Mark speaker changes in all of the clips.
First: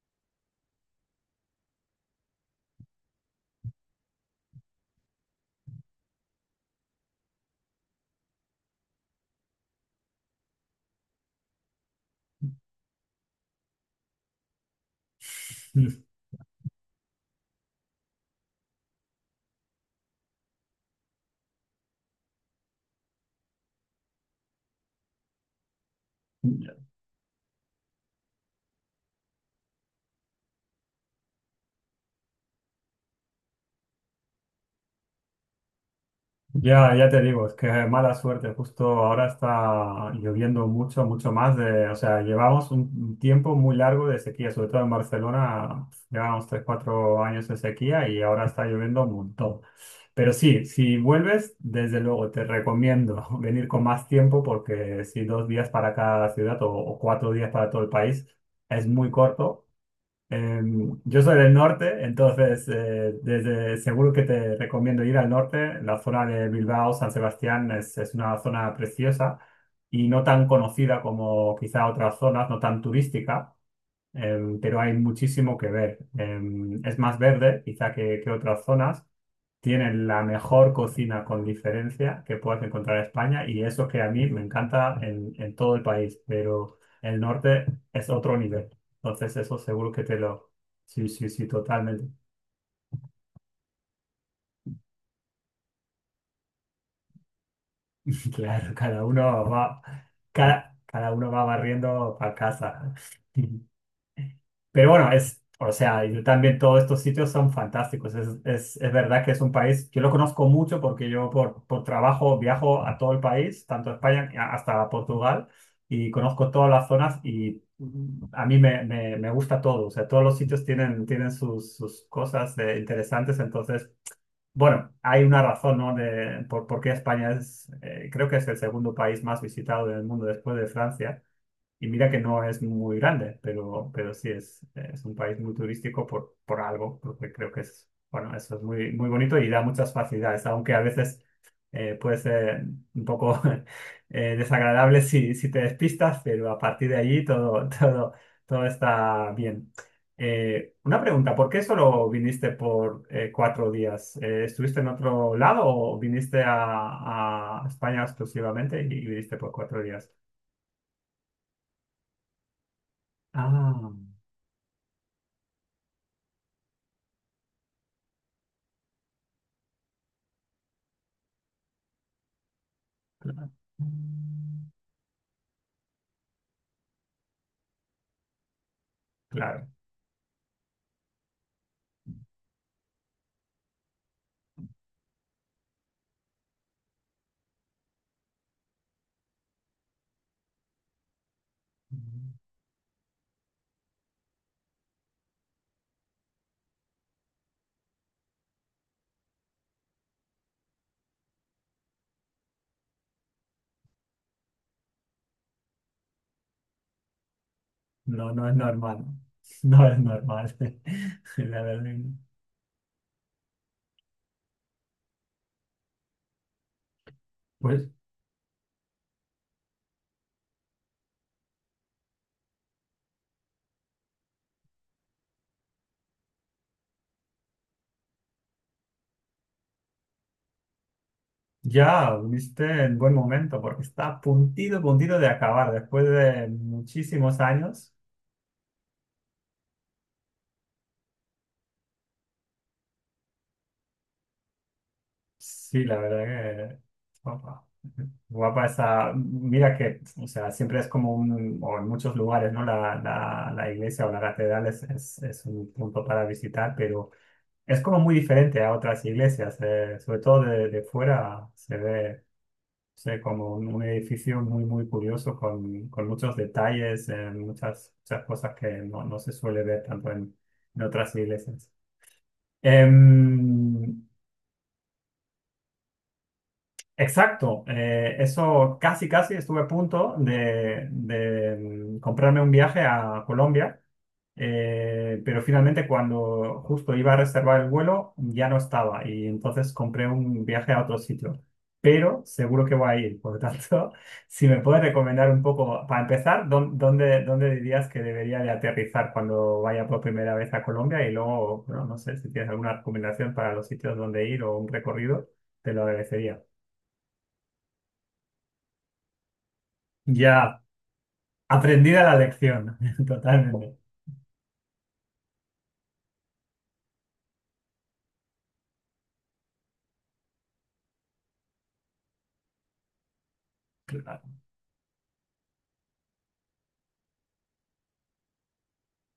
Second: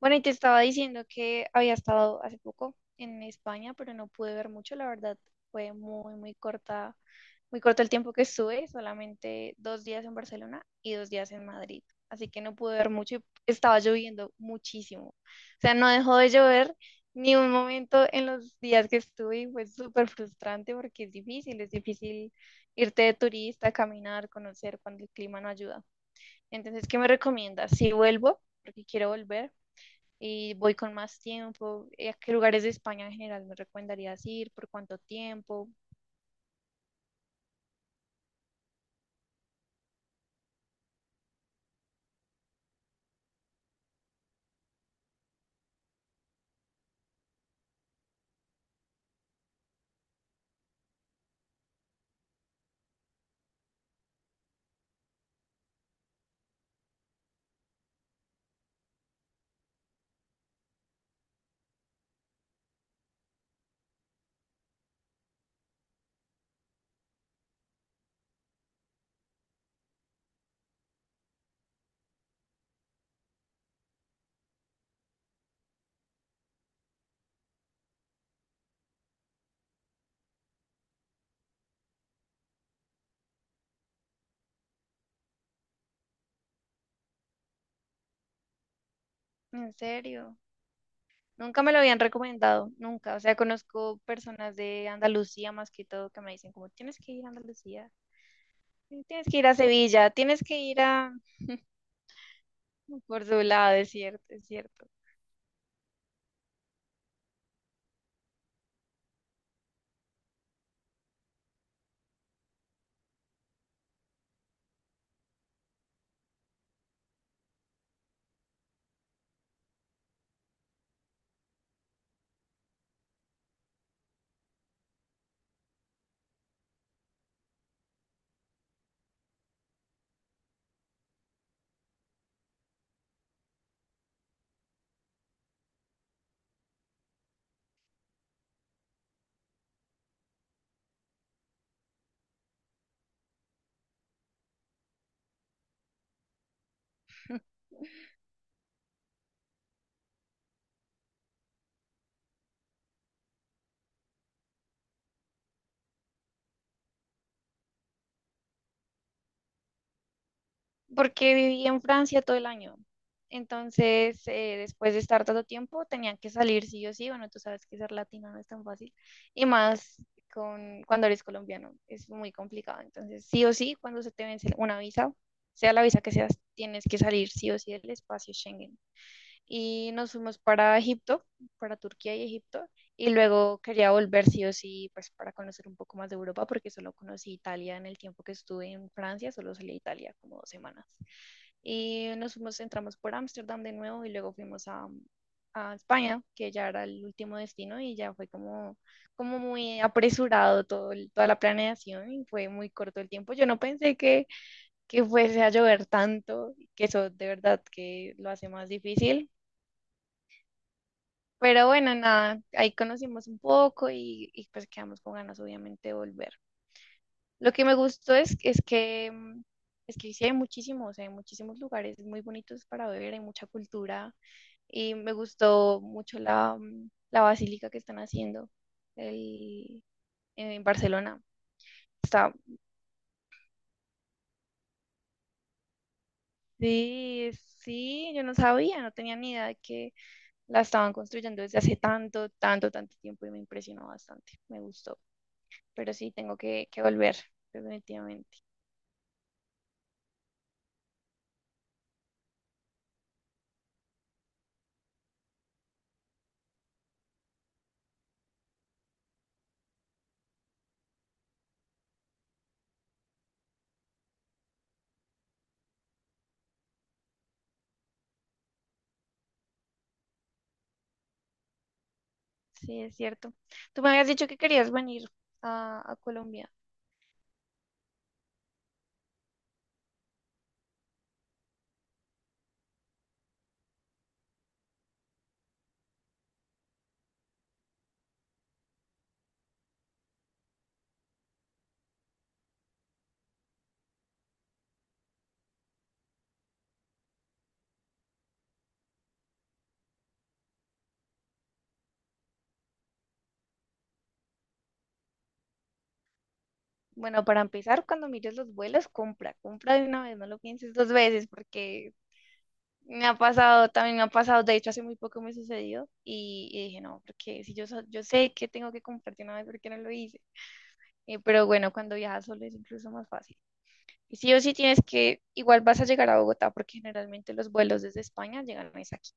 Speaker 1: Bueno, y te estaba diciendo que había estado hace poco en España, pero no pude ver mucho, la verdad. Fue muy, muy corta, muy corto el tiempo que estuve, solamente 2 días en Barcelona y 2 días en Madrid. Así que no pude ver mucho y estaba lloviendo muchísimo. O sea, no
Speaker 2: Mm.
Speaker 1: dejó de llover ni un momento en los días que estuve y fue súper frustrante porque es difícil irte de turista, caminar, conocer cuando el clima no ayuda. Entonces, ¿qué me recomiendas? Si vuelvo, porque quiero volver y voy con más tiempo. ¿A qué lugares de España en general me recomendarías ir? ¿Por cuánto tiempo?
Speaker 2: Ya te digo, es que mala suerte. Justo ahora está lloviendo mucho, mucho más de, o sea, llevamos un tiempo muy largo de sequía, sobre todo en Barcelona, llevamos 3, 4 años de sequía y ahora está lloviendo un montón. Pero sí, si vuelves, desde luego te recomiendo venir con más tiempo porque si 2 días para cada ciudad o 4 días para todo el país es muy corto. Yo soy del norte, entonces seguro que te recomiendo ir al norte. La zona de Bilbao, San Sebastián es una zona preciosa y no tan conocida como quizá otras zonas, no tan turística, pero hay muchísimo que ver. Es más verde quizá que otras zonas tienen la mejor cocina con diferencia que puedas encontrar en España y eso que a mí me encanta en todo el país, pero el norte es otro nivel. Entonces eso
Speaker 1: En
Speaker 2: seguro que te
Speaker 1: serio,
Speaker 2: lo... Sí, sí, sí,
Speaker 1: nunca me lo habían
Speaker 2: totalmente.
Speaker 1: recomendado, nunca. O sea, conozco personas de Andalucía más que todo que me dicen como, tienes que ir a Andalucía,
Speaker 2: Claro, cada
Speaker 1: tienes que ir
Speaker 2: uno
Speaker 1: a
Speaker 2: va,
Speaker 1: Sevilla, tienes que
Speaker 2: cada,
Speaker 1: ir
Speaker 2: cada
Speaker 1: a
Speaker 2: uno va barriendo para casa.
Speaker 1: Córdoba, es cierto, es cierto.
Speaker 2: Pero bueno, o sea, yo también todos estos sitios son fantásticos. Es verdad que es un país, yo lo conozco mucho porque yo por trabajo viajo a todo el país, tanto a España hasta Portugal, y conozco todas las zonas y a mí me gusta todo. O sea, todos los sitios tienen sus cosas interesantes. Entonces, bueno, hay una razón, ¿no? Por qué España, creo que es el segundo país más visitado del mundo después de Francia. Y mira que no es muy grande, pero sí es un país muy turístico por algo, porque creo que es, bueno, eso es muy, muy bonito y da muchas facilidades, aunque a veces puede ser un poco desagradable si te despistas, pero a partir de allí todo, todo, todo está bien. Una pregunta, ¿por qué solo viniste por 4 días? ¿Estuviste en otro lado o viniste a España exclusivamente y viniste por 4 días?
Speaker 1: Porque viví en Francia todo el año.
Speaker 2: Ah.
Speaker 1: Entonces, después de estar tanto tiempo, tenían que salir sí o sí. Bueno, tú sabes que ser latino no es tan fácil. Y más cuando eres colombiano, es muy complicado. Entonces, sí
Speaker 2: Claro.
Speaker 1: o sí, cuando se te vence una visa, sea la visa que seas, tienes que salir sí o sí del espacio Schengen
Speaker 2: Claro.
Speaker 1: y nos fuimos para Egipto, para Turquía y Egipto, y luego quería volver sí o sí, pues para conocer un poco más de Europa, porque solo conocí Italia en el tiempo que estuve en Francia, solo salí a Italia como 2 semanas. Y nos fuimos, entramos por Ámsterdam de nuevo y luego fuimos a, España, que ya era el último destino y ya fue como, como muy apresurado todo, toda la planeación y fue muy corto el tiempo. Yo no pensé que fuese a llover tanto, que eso de verdad que lo
Speaker 2: No, no
Speaker 1: hace
Speaker 2: es
Speaker 1: más
Speaker 2: normal.
Speaker 1: difícil,
Speaker 2: No es normal. La
Speaker 1: pero bueno,
Speaker 2: verdad.
Speaker 1: nada, ahí conocimos un poco pues quedamos con ganas, obviamente, de volver. Lo que me
Speaker 2: Pues
Speaker 1: gustó es que sí hay muchísimos lugares muy bonitos para ver, hay mucha cultura y me gustó mucho la basílica que están haciendo el- en Barcelona.
Speaker 2: ya
Speaker 1: Está,
Speaker 2: viste en buen momento, porque está a puntito, puntito de acabar. Después de
Speaker 1: sí,
Speaker 2: muchísimos años,
Speaker 1: sí, yo no sabía, no tenía ni idea de que la estaban construyendo desde hace tanto, tanto, tanto tiempo y me impresionó bastante, me gustó.
Speaker 2: sí,
Speaker 1: Pero
Speaker 2: la
Speaker 1: sí,
Speaker 2: verdad
Speaker 1: tengo que,
Speaker 2: que
Speaker 1: que volver,
Speaker 2: guapa.
Speaker 1: definitivamente.
Speaker 2: Guapa esa. Mira que, o sea, siempre es como un, o en muchos lugares, ¿no? La iglesia o la catedral es un punto para visitar, pero es como muy diferente a otras iglesias. Sobre todo de fuera se ve, como un edificio muy, muy curioso con muchos detalles, muchas, muchas cosas que no se suele ver tanto en otras iglesias.
Speaker 1: Sí, es cierto. Tú me
Speaker 2: Em,
Speaker 1: habías dicho que querías venir a Colombia.
Speaker 2: Exacto, eso casi casi estuve a punto comprarme un viaje a Colombia, pero finalmente cuando justo iba a reservar el vuelo ya no estaba y entonces compré un viaje a otro sitio, pero seguro que voy a ir, por lo tanto, si me puedes recomendar un poco, para empezar, ¿dónde dirías que debería de aterrizar cuando vaya por primera vez a Colombia? Y luego, bueno, no sé si tienes alguna recomendación para los sitios donde ir o un recorrido, te lo agradecería.
Speaker 1: Bueno, para empezar, cuando mires los vuelos, compra de una vez, no lo
Speaker 2: Ya,
Speaker 1: pienses dos veces, porque
Speaker 2: aprendida la lección,
Speaker 1: me ha pasado,
Speaker 2: totalmente.
Speaker 1: también me ha pasado, de hecho, hace muy poco me sucedió y dije, no, porque si yo, so- yo sé que tengo que comprar de una vez, ¿por qué no lo hice? Pero bueno, cuando viajas solo es incluso más fácil. Y sí
Speaker 2: Claro.
Speaker 1: o sí tienes que, igual vas a llegar a Bogotá, porque generalmente los vuelos desde España llegan es aquí.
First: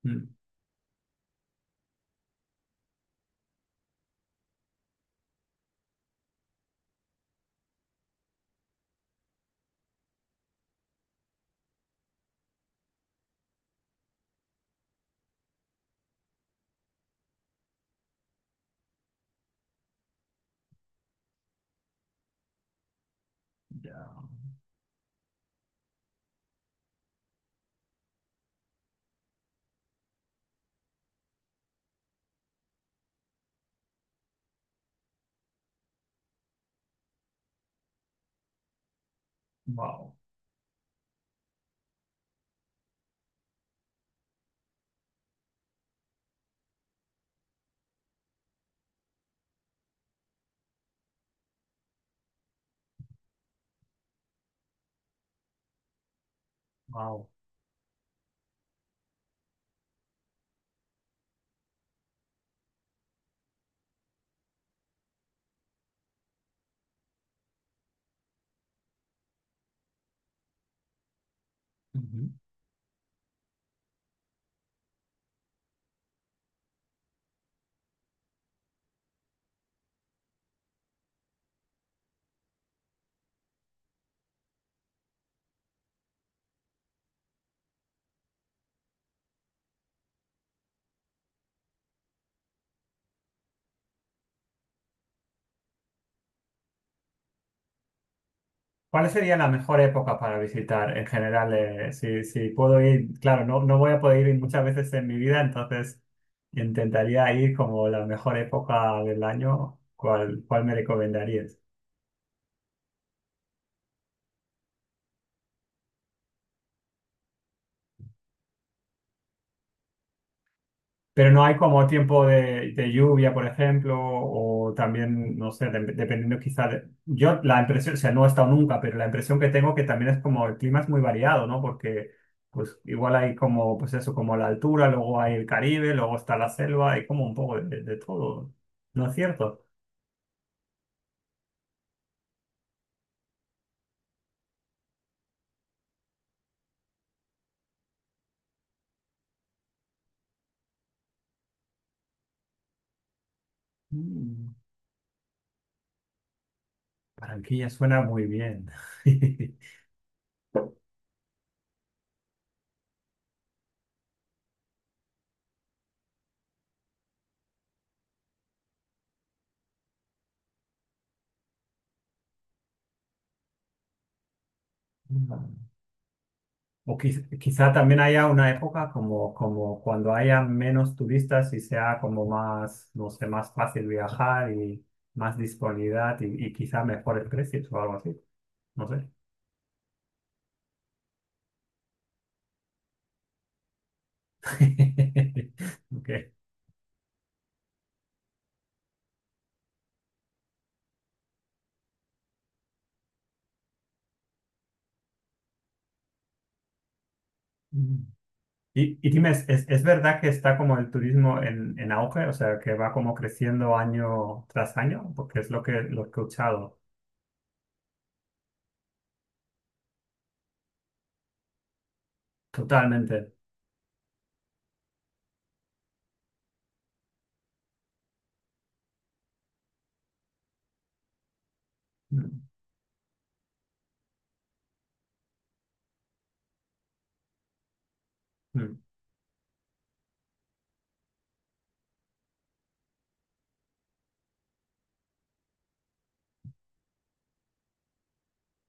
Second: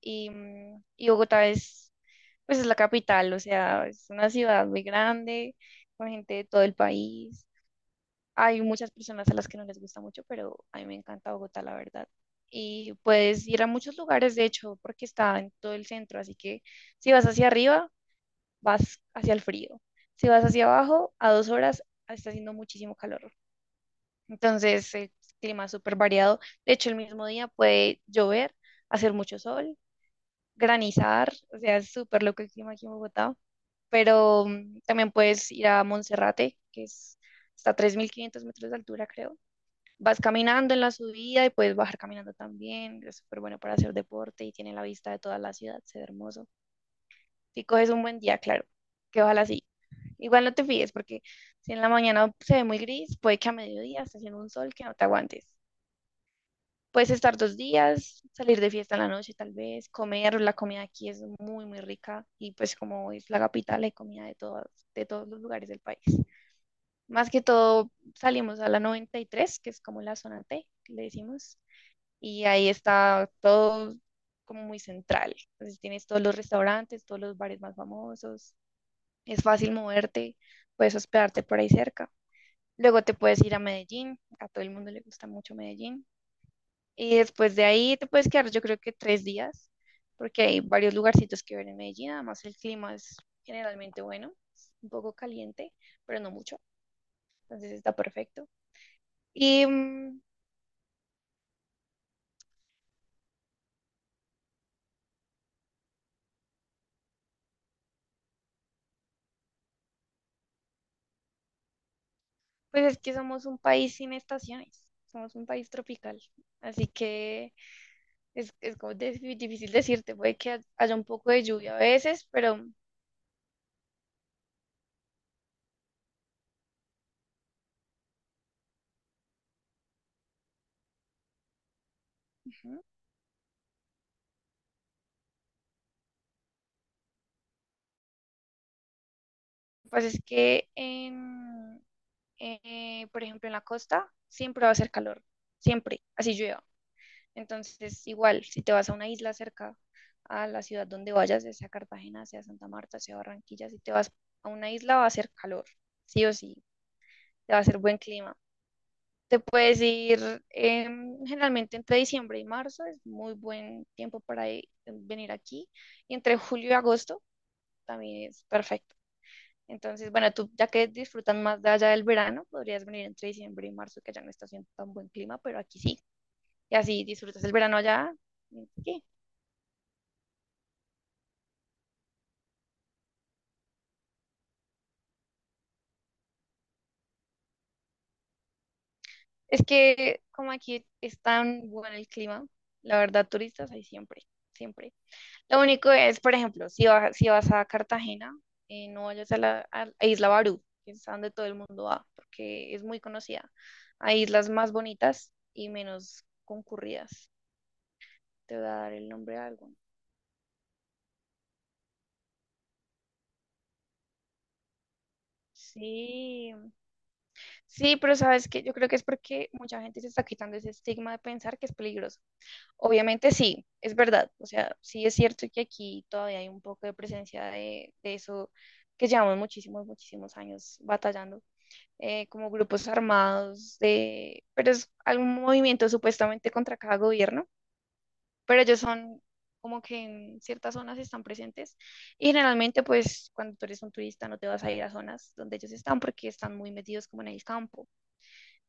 Speaker 1: Y,
Speaker 2: Mm.
Speaker 1: mm, y Bogotá es, pues es la capital, o sea, es una ciudad muy grande, con gente de todo el país. Hay muchas personas a las que no les gusta mucho, pero a mí me encanta Bogotá, la verdad. Y puedes ir a muchos lugares, de hecho, porque está en todo el centro, así que si vas hacia arriba, vas hacia el frío. Si vas hacia abajo, a 2 horas, está haciendo muchísimo calor.
Speaker 2: Ya.
Speaker 1: Entonces, el clima es súper variado. De hecho, el mismo día puede llover, hacer mucho sol, granizar, o sea, es súper loco el clima aquí en Bogotá. También puedes ir a Monserrate, está a 3.500 metros de altura, creo.
Speaker 2: Wow,
Speaker 1: Vas caminando en la subida y puedes bajar caminando también. Es súper bueno para hacer deporte y tiene la vista de toda la ciudad, se ve hermoso. Si coges un buen día, claro, que ojalá sí. Igual no te fíes porque si en la mañana se ve muy gris, puede que a mediodía esté haciendo un sol que no te aguantes. Puedes
Speaker 2: wow.
Speaker 1: estar 2 días, salir de fiesta en la noche tal vez, comer, la comida aquí es muy, muy rica y pues como es la capital, hay comida de todos los lugares del país. Más que todo salimos a la 93, que es como la zona T, que le decimos,
Speaker 2: Ujú.
Speaker 1: y ahí está todo como muy central. Entonces tienes todos los restaurantes, todos los bares más famosos, es fácil moverte, puedes hospedarte por ahí cerca. Luego te puedes ir a Medellín, a todo el mundo le gusta mucho Medellín. Y después de ahí te puedes quedar yo creo que 3 días, porque hay varios lugarcitos que ver en Medellín, además el clima es generalmente bueno, es un poco caliente, pero no mucho, entonces está perfecto.
Speaker 2: ¿Cuál sería la
Speaker 1: Y
Speaker 2: mejor época
Speaker 1: mm,
Speaker 2: para visitar en general? Si puedo ir, claro, no voy a poder ir muchas veces en mi vida, entonces intentaría ir como la mejor época del año. ¿Cuál me recomendarías?
Speaker 1: pues es que somos un país sin estaciones, somos un país tropical, así que es como difícil decirte, puede que haya un
Speaker 2: Pero
Speaker 1: poco de
Speaker 2: no hay
Speaker 1: lluvia a
Speaker 2: como tiempo
Speaker 1: veces, pero
Speaker 2: de lluvia, por ejemplo, o también, no sé, dependiendo quizá de. Yo la impresión, o sea, no he estado nunca, pero la impresión que tengo que también es como el clima es muy variado, ¿no? Porque pues
Speaker 1: ujú,
Speaker 2: igual hay como, pues eso, como la altura, luego hay el Caribe, luego está la selva, hay como un poco de todo, ¿no es cierto?
Speaker 1: pues es que por ejemplo en la costa siempre va a hacer calor, siempre, así llueva. Entonces igual, si te vas a una isla cerca a la ciudad donde vayas, ya sea Cartagena, sea Santa Marta, sea Barranquilla, si te vas a
Speaker 2: Mm.
Speaker 1: una isla va a hacer calor, sí o sí, te va a
Speaker 2: Barranquilla
Speaker 1: hacer buen
Speaker 2: suena muy
Speaker 1: clima.
Speaker 2: bien.
Speaker 1: Te puedes ir, generalmente entre diciembre y marzo, es muy buen tiempo para venir aquí. Y entre julio y agosto también es perfecto. Entonces, bueno, tú ya que disfrutan más de allá del verano, podrías venir entre diciembre y marzo, que allá no está haciendo tan buen clima, pero aquí sí. Y
Speaker 2: O
Speaker 1: así disfrutas el
Speaker 2: quizá
Speaker 1: verano
Speaker 2: también
Speaker 1: allá.
Speaker 2: haya una
Speaker 1: y
Speaker 2: época
Speaker 1: sí.
Speaker 2: como, cuando haya menos turistas y sea como más, no sé, más fácil viajar y más disponibilidad y quizá mejores precios o algo así. No sé.
Speaker 1: Es que como aquí es tan bueno el clima, la verdad, turistas hay siempre, siempre. Lo único
Speaker 2: Ok.
Speaker 1: es, por ejemplo, si vas a Cartagena, no vayas a la a Isla Barú, que es a donde todo el mundo va, porque es muy conocida. Hay islas más bonitas y menos concurridas.
Speaker 2: Mm.
Speaker 1: Te voy a dar
Speaker 2: Y,
Speaker 1: el
Speaker 2: y dime,
Speaker 1: nombre de
Speaker 2: ¿es, es-
Speaker 1: algo.
Speaker 2: es verdad que está como el turismo en auge? O sea, que va como creciendo año tras año, porque es lo que he
Speaker 1: Sí,
Speaker 2: escuchado.
Speaker 1: sí, pero sabes que yo creo que es porque mucha gente se está quitando ese estigma de pensar que es peligroso.
Speaker 2: Totalmente.
Speaker 1: Obviamente sí, es verdad. O sea, sí es cierto que aquí todavía hay un poco de presencia de, eso que llevamos muchísimos, muchísimos años batallando,
Speaker 2: Mm,
Speaker 1: como grupos armados pero es algún movimiento supuestamente contra cada gobierno, pero
Speaker 2: mm.
Speaker 1: ellos son como que en ciertas zonas están presentes y generalmente pues cuando tú eres un turista no te vas a ir a zonas donde ellos están porque están muy metidos como en el campo,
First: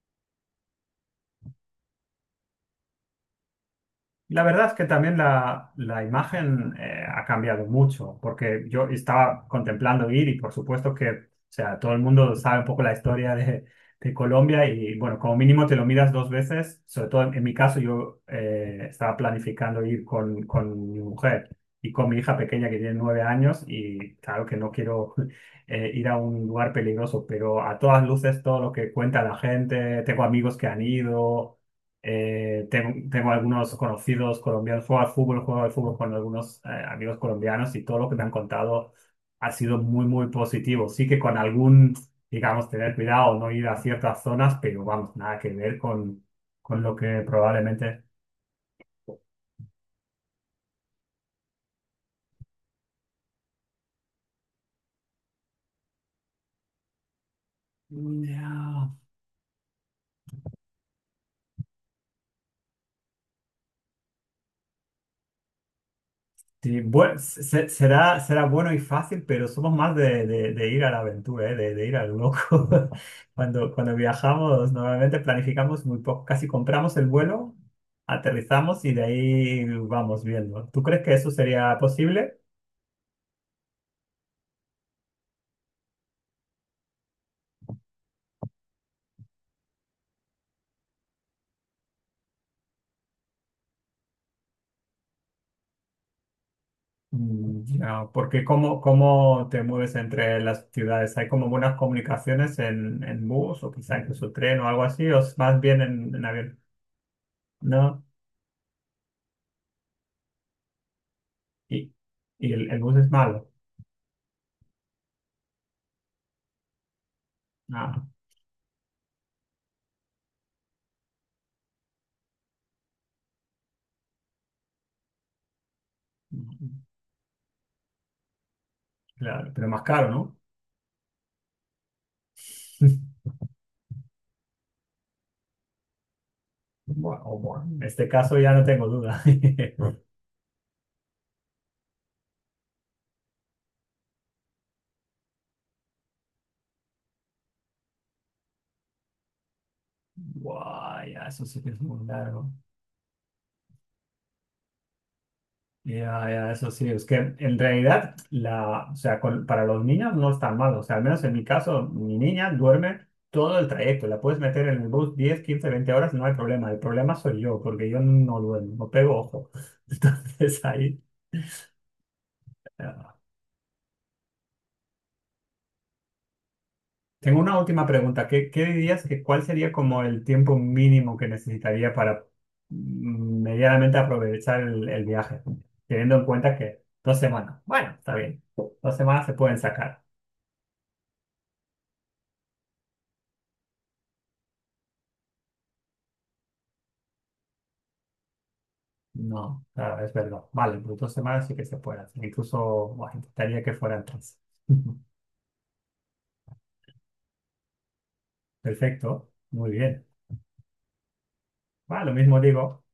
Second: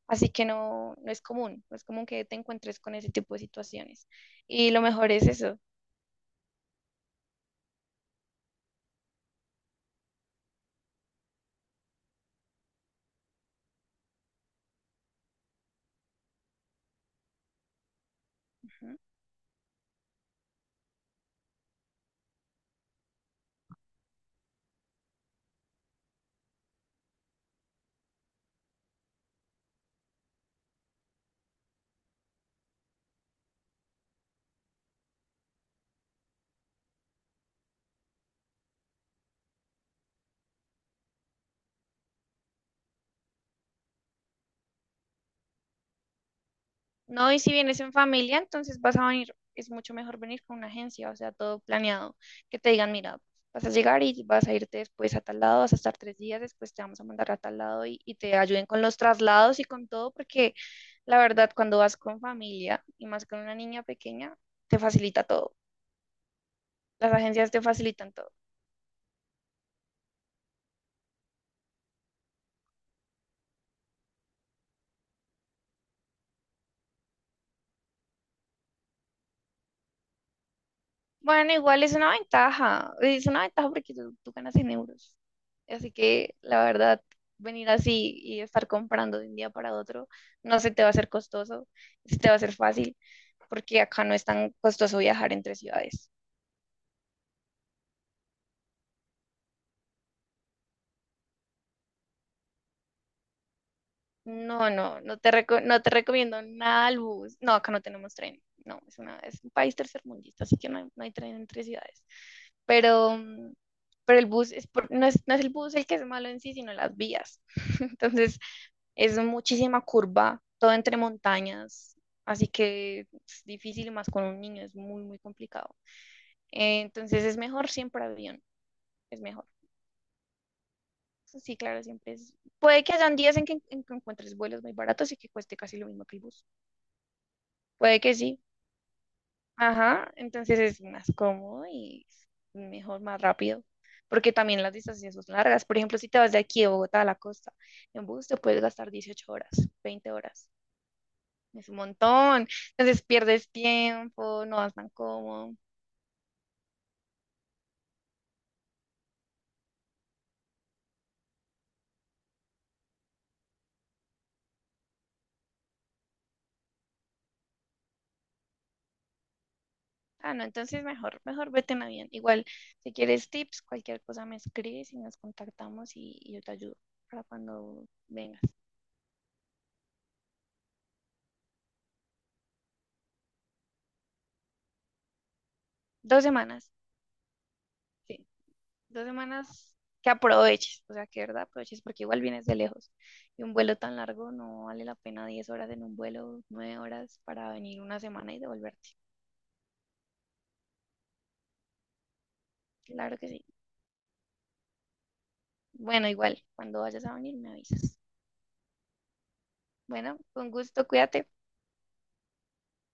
Speaker 1: así que no, no es común que te encuentres con ese tipo de situaciones
Speaker 2: La verdad
Speaker 1: y
Speaker 2: es
Speaker 1: lo
Speaker 2: que
Speaker 1: mejor
Speaker 2: también
Speaker 1: es eso.
Speaker 2: la imagen ha cambiado mucho, porque yo estaba contemplando ir y por supuesto que, o sea, todo el mundo sabe un poco la historia de Colombia y bueno, como mínimo te lo miras dos veces, sobre todo en mi caso yo
Speaker 1: Ujú.
Speaker 2: estaba planificando ir con mi mujer y con mi hija pequeña que tiene 9 años y claro que no quiero ir a un lugar peligroso, pero a todas luces todo lo que cuenta la gente, tengo amigos que han ido. Tengo algunos conocidos colombianos, juego al fútbol con algunos amigos colombianos y todo lo que me han contado ha sido muy, muy positivo. Sí que con algún, digamos, tener cuidado, no ir a ciertas zonas, pero vamos, nada que ver con, lo que
Speaker 1: No, y si vienes en
Speaker 2: probablemente...
Speaker 1: familia, entonces vas a venir, es mucho mejor venir con una agencia, o sea, todo planeado, que te digan, mira, vas a llegar y vas a irte después a tal lado, vas a estar 3 días, después te vamos a mandar a tal lado y te ayuden con
Speaker 2: Ya.
Speaker 1: los traslados y con todo, porque la verdad, cuando vas con familia y más con una niña pequeña, te facilita todo.
Speaker 2: Sí,
Speaker 1: Las
Speaker 2: bue-
Speaker 1: agencias te
Speaker 2: se-
Speaker 1: facilitan
Speaker 2: será,
Speaker 1: todo.
Speaker 2: será bueno y fácil, pero somos más de ir a la aventura, ¿eh? De ir al loco. Cuando viajamos, normalmente planificamos muy poco, casi compramos el vuelo, aterrizamos y de ahí vamos viendo. ¿Tú crees que eso
Speaker 1: Bueno,
Speaker 2: sería
Speaker 1: igual
Speaker 2: posible?
Speaker 1: es una ventaja porque tú ganas en euros. Así que la verdad, venir así y estar comprando de un día para otro, no se te va a hacer costoso, se te va a hacer fácil, porque acá no es tan costoso viajar entre ciudades.
Speaker 2: Ya, porque ¿cómo te mueves entre las ciudades? ¿Hay como buenas comunicaciones en bus o quizá incluso tren o
Speaker 1: No,
Speaker 2: algo
Speaker 1: no,
Speaker 2: así? ¿O es más bien
Speaker 1: no te
Speaker 2: en
Speaker 1: recomiendo
Speaker 2: avión?
Speaker 1: nada al bus. No, acá no
Speaker 2: ¿No?
Speaker 1: tenemos tren. No, es un país tercermundista, así que no hay tren entre
Speaker 2: ¿Y,
Speaker 1: ciudades.
Speaker 2: y el bus es
Speaker 1: Pero,
Speaker 2: malo?
Speaker 1: mm, pero el bus no es, el bus el que es malo en sí, sino las vías.
Speaker 2: Ah.
Speaker 1: Entonces, es muchísima curva, todo entre montañas, así que es difícil y más con un niño, es muy, muy complicado.
Speaker 2: No.
Speaker 1: Entonces es mejor siempre avión, es mejor.
Speaker 2: Claro, pero más caro, ¿no?
Speaker 1: Sí, claro, siempre es. Puede que hayan días en que encuentres vuelos muy baratos y que cueste casi lo mismo que el bus.
Speaker 2: Bueno, o bueno, en
Speaker 1: Puede
Speaker 2: este
Speaker 1: que
Speaker 2: caso
Speaker 1: sí.
Speaker 2: ya no tengo duda.
Speaker 1: Ajá. Entonces es más cómodo y mejor, más rápido. Porque también las distancias son largas. Por ejemplo, si te vas de aquí de Bogotá a la costa, en bus te puedes gastar 18 horas, 20 horas.
Speaker 2: Guay, ya, eso sí que
Speaker 1: Es un
Speaker 2: es muy
Speaker 1: montón.
Speaker 2: largo.
Speaker 1: Entonces pierdes tiempo, no vas tan cómodo.
Speaker 2: Ya, ya, eso sí, es que en realidad, la, o sea, para los niños no es tan malo. O sea, al menos en mi caso, mi niña duerme todo el trayecto. La puedes meter en el bus 10, 15, 20 horas, no hay problema. El problema soy yo, porque yo no duermo, no pego ojo.
Speaker 1: Ah, no,
Speaker 2: Entonces
Speaker 1: entonces
Speaker 2: ahí.
Speaker 1: mejor, mejor vete en avión. Igual, si quieres tips, cualquier cosa me escribes y nos contactamos y yo te ayudo para
Speaker 2: Tengo una
Speaker 1: cuando
Speaker 2: última pregunta.
Speaker 1: vengas.
Speaker 2: ¿Qué dirías que cuál sería como el tiempo mínimo que necesitaría para medianamente aprovechar el viaje? Teniendo
Speaker 1: Dos
Speaker 2: en cuenta
Speaker 1: semanas.
Speaker 2: que 2 semanas, bueno, está
Speaker 1: Sí.
Speaker 2: bien, dos
Speaker 1: Dos
Speaker 2: semanas se pueden
Speaker 1: semanas
Speaker 2: sacar.
Speaker 1: que aproveches, o sea, que de verdad aproveches porque igual vienes de lejos. Y un vuelo tan largo no vale la pena 10 horas en un vuelo, 9 horas para venir una semana y devolverte.
Speaker 2: No, claro, es verdad. Vale, pues 2 semanas sí que se pueden hacer. Incluso, bueno,
Speaker 1: Claro que sí.
Speaker 2: intentaría que fueran tres.
Speaker 1: Bueno, igual, cuando vayas a venir me avisas.
Speaker 2: Perfecto, muy bien.
Speaker 1: Bueno, con gusto, cuídate.
Speaker 2: Va, lo mismo digo.